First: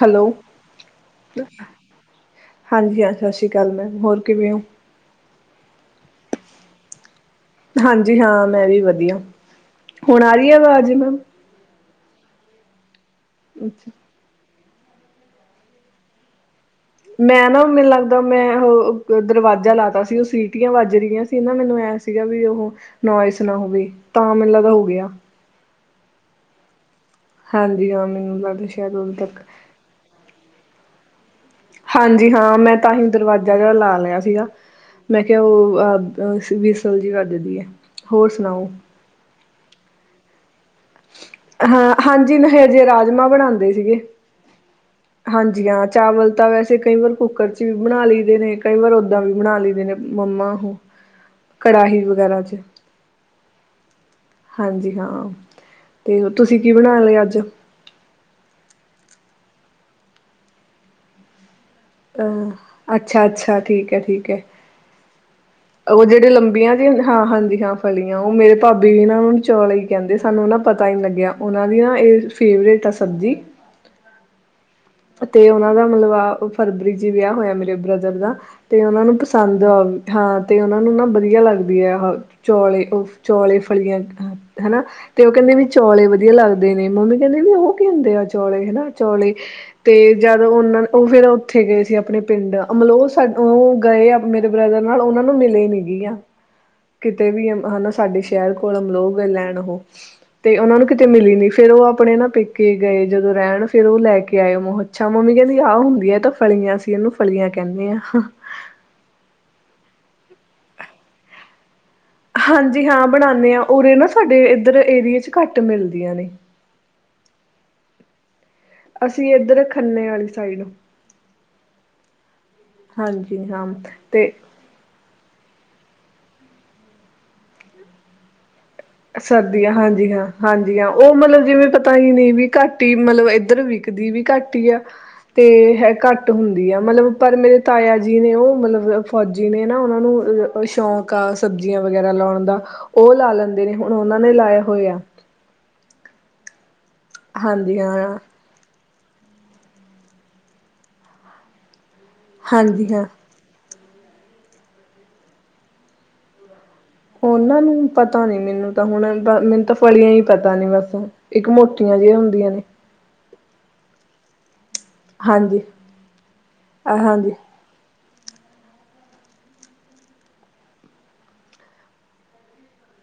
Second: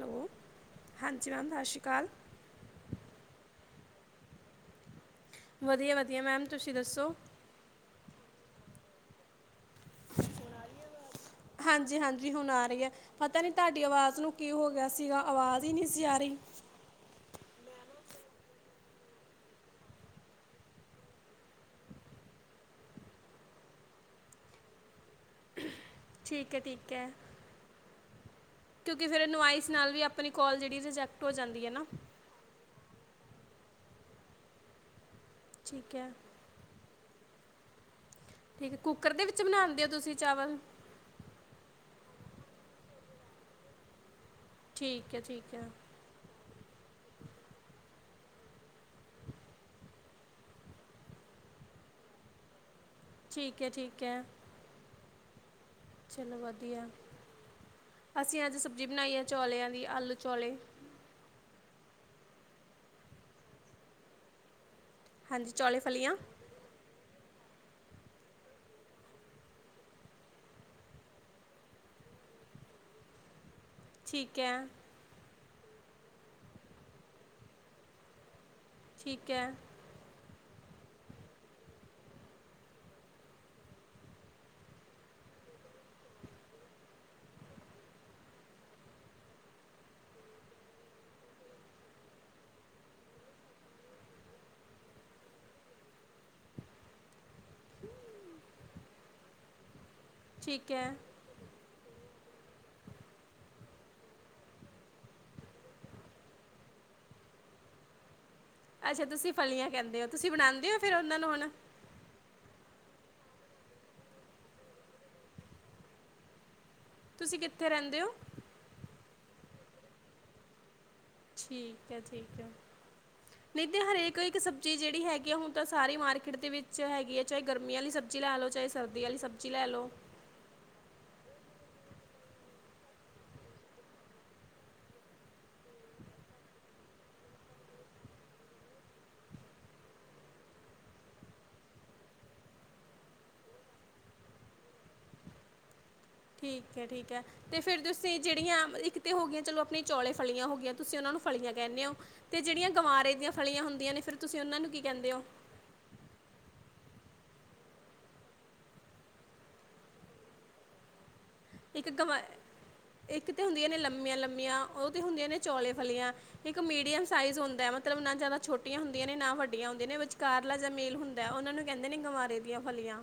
Hello ਹਾਂਜੀ ma'am ਸਤਿ ਸ਼੍ਰੀ ਅਕਾਲ ਹਾਂਜੀ ਹਾਂ ਸਤਿ ਸ਼੍ਰੀ ਅਕਾਲ ਮੈਮ ਹੋਰ ਕਿਵੇਂ ਓ ਵਧੀਆ ਵਧੀਆ ਮੈਮ ਤੁਸੀਂ ਦੱਸੋ ਹਾਂਜੀ ਹਾਂ ਮੈਂ ਵੀ ਵਧੀਆ ਹੁਣ ਆ ਰਹੀ ਆ ਆਵਾਜ਼ ਮੈਮ ਹਾਂਜੀ ਹਾਂਜੀ ਹੁਣ ਆ ਰਹੀ ਐ ਪਤਾ ਨਹੀਂ ਤੁਹਾਡੀ ਅੱਛਾ ਆਵਾਜ਼ ਨੂੰ ਕੀ ਹੋ ਗਿਆ ਸੀਗਾ ਆਵਾਜ਼ ਹੀ ਨਹੀਂ ਸੀ ਆ ਰਹੀ ਮੈਂ ਨਾ ਮੈਨੂੰ ਲੱਗਦਾ ਮੈਂ ਉਹ ਦਰਵਾਜ਼ਾ ਲਾਤਾ ਸੀ ਉਹ ਸੀਟੀਆਂ ਵੱਜ ਰਹੀਆਂ ਸੀ ਨਾ ਮੈਨੂੰ ਐ ਸੀਗਾ ਵੀ ਉਹ ਨੋਇਸ ਨਾ ਹੋਵੇ ਤਾਂ ਮੈਨੂੰ ਲੱਗਦਾ ਹੋ ਗਿਆ ਠੀਕ ਐ ਠੀਕ ਐ ਹਾਂਜੀ ਹਾਂ ਮੈਨੂੰ ਲੱਗਦਾ ਸ਼ਾਇਦ ਉਦੋਂ ਤੱਕ ਇਸ ਨਾਲ ਵੀ ਆਪਣੀ ਕੋਲ ਜਿਹੜੀ ਰਿਜੈਕਟ ਹੋ ਜਾਂਦੀ ਐ ਨਾ ਜੀ ਹਾਂ ਮੈਂ ਤਾਂ ਹੀ ਦਰਵਾਜ਼ਾ ਜਿਹੜਾ ਲਾ ਲਿਆ ਸੀਗਾ ਮੈਂ ਕਿਹਾ ਉਹ ਠੀਕ ਅ ਹੈ [unintelligible] ਵੱਜਦੀ ਏ ਠੀਕ ਐ ਕੁੱਕਰ ਦੇ ਵਿੱਚ ਬਣਾਉਂਦੇ ਹੋ ਤੁਸੀਂ ਚਾਵਲ ਹਾਂ ਹਾਂਜੀ ਮੈਂ ਹਜੇ ਰਾਜਮਾਂ ਬਣਾਉਂਦੇ ਸੀਗੇ ਠੀਕ ਹੈ ਠੀਕ ਹੈ ਹਾਂਜੀ ਹ ਚਾਵਲ ਤਾਂ ਵੈਸੇ ਕਈ ਵਾਰ ਕੁੱਕਰ ਚ ਵੀ ਬਣਾ ਲਈਦੇ ਨੇ ਕਈ ਵਾਰ ਓਦਾਂ ਵੀ ਬਣਾ ਲਈਦੇ ਨੇ ਮੰਮਾ ਉਹ ਕੜਾਹੀ ਵਗੈਰਾ ਚ ਠੀਕ ਐ ਠੀਕ ਐ ਹਾਂਜੀ ਹਾਂ ਤੇ ਚਲੋ ਤੁਸੀਂ ਕੀ ਵਧੀਆ ਬਣਾ ਲਿਆ ਅੱਜ ਅਹ ਅਸੀਂ ਅੱਜ ਸਬਜ਼ੀ ਬਣਾਈ ਆ ਚੌਲਿਆਂ ਦੀ ਆਲੂ ਚੌਲੇ ਅੱਛਾ ਅੱਛਾ ਠੀਕ ਐ ਠੀਕ ਐ ਹਾਂਜੀ ਚੌ ਉਹ ਜਿਹੜੀ ਲੰਬੀਆਂ ਹਾਂ ਹਾਂਜੀ ਹਾਂ ਫਲੀਆਂ ਉਹ ਮੇਰੇ ਭਾਬੀ ਵੀ ਚੌਲ ਈ ਕਹਿੰਦੇ ਸਾਨੂੰ ਨਾ ਪਤਾ ਨੀ ਲੱਗਿਆ ਉਹਨਾਂ ਦੀ ਨਾ ਇਹ ਫੇਵਰੇਟ ਆ ਸਬਜ਼ੀ ਠੀਕ ਐ ਤੇ ਉਹਨਾਂ ਦਾ ਮਤਲਬ ਆ ਫਰਵਰੀ ਚ ਵਿਆਹ ਹੋਇਆ ਮੇਰੇ ਬ੍ਰਦਰ ਦਾ ਤੇ ਉਹਨਾਂ ਨੂੰ ਠੀਕ ਹੈ ਪਸੰਦ ਹਾਂ ਤੇ ਉਹਨਾਂ ਨੂੰ ਨਾ ਵਧੀਆ ਲੱਗਦੀ ਐ ਚੌਲੇ ਉਹ ਚੌਲੇ ਫਲੀਆਂ ਹਨਾ ਤੇ ਉਹ ਕਹਿੰਦੇ ਵੀ ਚੌਲੇ ਵਧੀਆ ਲੱਗਦੇ ਨੇ ਮੰਮੀ ਕਹਿੰਦੇ ਵੀ ਉਹ ਕੀ ਹੁੰਦੇ ਆ ਚੌਲੇ ਹਨਾ ਚੌਲੇ ਤੇ ਜਦ ਉਹਨਾਂ ਉਹ ਫੇਰ ਉੱਥੇ ਗਏ ਸੀ ਆਪਣੇ ਪਿੰਡ ਮਤਲਬ ਉਹ ਉਹ ਗਏ ਆ ਮੇਰੇ ਬ੍ਰਦਰ ਨਾਲ ਉਹਨਾਂ ਨੂੰ ਮਿਲੇ ਨੀ ਗ ਆ ਕਿਤੇ ਵੀ ਹਨਾ ਸਾਡੇ ਸ਼ਹਿਰ ਕੋਲ ਅਮਲਗ ਲੈਣ ਉਹ ਤੇ ਠੀਕ ਉਹਨਾਂ ਨੂੰ ਹੈ ਕਿਤੇ ਮਿਲੀ ਨੀ ਫੇਰ ਉਹ ਆਪਣੇ ਨਾ ਪੇਕੇ ਗਏ ਜਦੋਂ ਰਹਿਣ ਫੇਰ ਉਹ ਲੈ ਕੇ ਆਏ ਅੱਛਾ ਮੰਮੀ ਕਹਿੰਦੀ ਆਹ ਹੁੰਦੀ ਏ ਤਾਂ ਫਲੀਆਂ ਸੀ ਇਹਨੂੰ ਫਲੀਆਂ ਕਹਿੰਦੇ ਆ ਅੱਛਾ ਤੂਸੀ ਫਲੀਆਂ ਕੈਂਦੇ ਓ, ਤੂਸੀ ਬਨਾਂਦੇ ਓ ਫੇਰ ਓਨਾਂ ਨੂੰ ਹੁਨ ਹਾਂਜੀ ਹਾਂ ਬਣਾਨੇ ਆਂ, ਉਰੇ ਨਾ ਸਾਡੇ ਇੱਦਰ ਏਰੀਏ ਚ ਘਾੱਟ ਮਿਲਦੀਆਂ ਨੇ। ਤੂਸੀ ਕਿੱਥੇ ਰੈਂਦੇ ਓ? ਅਸੀ ਏਦੱਰ ਖੰਨੇ ਆਲੀ ਸਾਈਡ। ਠੀਕ ਐ, ਠੀਕ ਐ, ਹਾਂਜੀ ਨਈ ਹਾਂ ਤੇ ਹਰੇਕ ਇੱਕ ਸਬ ਸਬਜੀ ਜੇੜੀ ਹੈਗੀ ਆ, ਹੁਨ ਤਾਂ ਸਾਰੀ ਮਾਰਕੀਟ ਦੇ ਵਿੱਚ ਹੈਗੀ ਐ, ਚਾਏ ਗਰਮੀ ਆਲੀ ਸਬਜੀ ਲਾ ਲੋ, ਚਾਏ ਸਰਦੀਆਂ, ਹਾਂਜੀ ਹਾਂ। ਹਾਂਜੀ ਹਾਂ, ਓ ਮਲਬ ਜਿਵੇਂ ਪਤਾ ਈ ਨਈ ਵੀ ਘਾੱਟ ਈ ਮਲਬ ਏੱਦਰ ਵਿਕਦੀ ਵੀ ਘਾੱਟ ਈ ਆ। ਤੇ ਹੈ ਘਾੱਟ ਹੁੰਦੀ ਆ ਮਲਬ ਪਰ ਮੇਰੇ ਤਾਏਆ ਜੀ ਨੇ, ਓ ਮਲਬ ਫੌਜੀ ਨੇ ਨਾ, ਓਨਾਂ ਨੂੰ ਅ ਕੋਈ ਸ਼ੌਂਕ ਆ ਸਬਜੀਆਂ ਵਗੈਰਾ ਲੋਨ ਦਾ, ਓ ਲਾ ਲੈਂਦੇ ਨੇ, ਹੁਨ ਓਨਾਂ ਨੇ ਲਾਏਆ ਹੋਏਆ। ਠੀਕ ਐ, ਠੀਕ ਐ ਤੇ ਹਾਂਜੀ ਫੇਰ ਤੂਸੀ ਹਾਂ ਜੇੜੀਆਂ ਇੱਕ ਤੇ ਹੋ ਗੀਆਂ ਚਲੋ ਅਪਣੀ ਚੌਲੇ ਫਲੀਆਂ ਹੋ ਗੀਆਂ, ਤੂਸੀ ਓਨਾਂ ਨੂੰ ਫਲੀਆਂ ਕੈਨੇ ਓ, ਤੇ ਜੇੜੀਆਂ ਹਾਂਜੀ ਹਾਂ ਗਵਾਰੇ ਦੀਆਂ ਫਲੀਆਂ ਹੁੰਦੀਆਂ ਨੇ ਫੇਰ ਤੂਸੀ ਓਨਾਂ ਨੂੰ ਕੀ ਕੈਂਦੇ ਓ? ਓਨਾਂ ਨੂੰ ਪਤਾ ਨੀ ਮੈਨੂੰ ਤਾਂ, ਹੁਣ ਬਾ, ਮੈਨ ਤਾਂ ਫਲੀਆਂ ਈ ਪਤਾ ਨੇ ਬਾੱਸ। ਇੱਕ ਮੋਟੀਆਂ ਗਵਾ ਜਿਹੀਆਂ ਹੁੰਦੀਆਂ ਇੱਕ ਤੇ ਹੁੰਦੀਆਂ ਨੇ ਲੰਮੀਆਂ-ਲੰਮੀਆਂ। ਓ ਤੇ ਹੁੰਦੀਆਂ ਨੇ ਹਾਂਜੀ ਚੌਲੇ ਫਲੀਆਂ, ਇੱਕ ਮੀਡੀਅਮ ਹਾਂਜੀ ਸਾਈਜ਼ ਹੁੰਦੈ ਮ ਮਤਲਬ ਨਾ ਜਾਦਾ ਛੋਟੀਆਂ ਹੁੰਦੀਆਂ ਨੇ, ਨਾ ਵੱਡੀਆਂ ਹੁੰਦੀਆਂ ਨੇ, ਵਿਚਕਾਰਲਾ ਜਾਂ ਮੇਲ ਹੁੰਦੈ, ਓਨਾਂ ਨੂੰ ਕੈਂਦੇ ਨੇ ਗਵਾਰੇ ਦੀਆਂ ਫਲੀਆਂ।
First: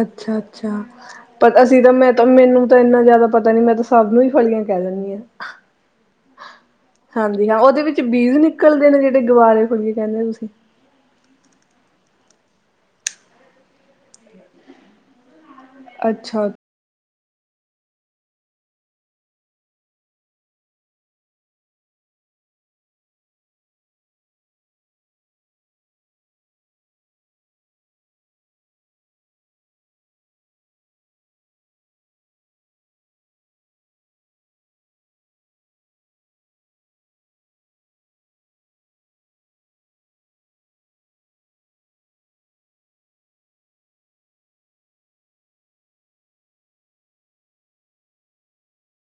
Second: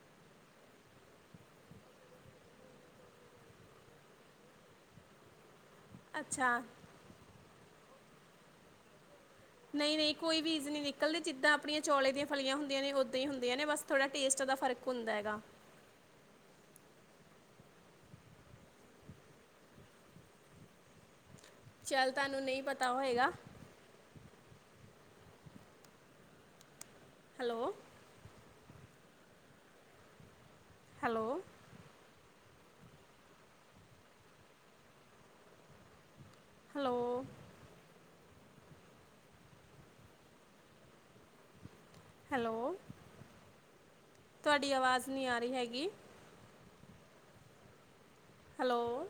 ਅੱਛਾ-ਅੱਛਾ। ਪਰ ਅਸੀ ਤਾਂ ਮੈਂ ਤਾ, ਮੈਨੂੰ ਤਾਂ ਇੰਨਾ ਜਾਦਾ ਪਤਾ ਨੀ, ਮੈਂ ਤਾਂ ਸਬ ਨੂੰ ਈ ਫਲੀਆਂ ਕੈਅ ਦੇਨੀ ਆਂ। ਅੱਛਾ। ਹਾਂਜੀ ਹਾਂ, ਓਦੇ ਵਿੱਚ ਬੀਜ ਨਿਕਲਦੇ ਨੇ ਜੇੜੇ ਗਵਾਰੇ ਫਲੀਏ ਕੈਨੇ ਓ ਤੂਸੀ? ਕੱਲੀ ਜਿੱਦਾਂ ਆਪਣੀਆਂ ਚੌਲੇ ਦੀਆਂ ਫਲੀਆਂ ਹੁੰਦੀਆਂ ਨੇ ਉੱਦਾਂ ਈ ਹੁੰਦੀਆਂ ਨੇ, ਬਾੱਸ ਥੋੜਾ ਟੇਸਟ ਦਾ ਫ਼ਰਕ ਹੁੰਦਾ ਹੈਗਾ। ਅੱਛਾ। ਚੱਲ ਤਾਨੂੰ ਨਈ ਪਤਾ ਹੋਏਗਾ। ਹੈਲੋ। ਹੈਲੋ। ਹੈਲੋ। ਹੈਲੋ, ਤੂਆਡੀ ਆਵਾਜ ਨੀ ਆ ਰੀ ਹੈਗੀ। ਹੈਲੋ।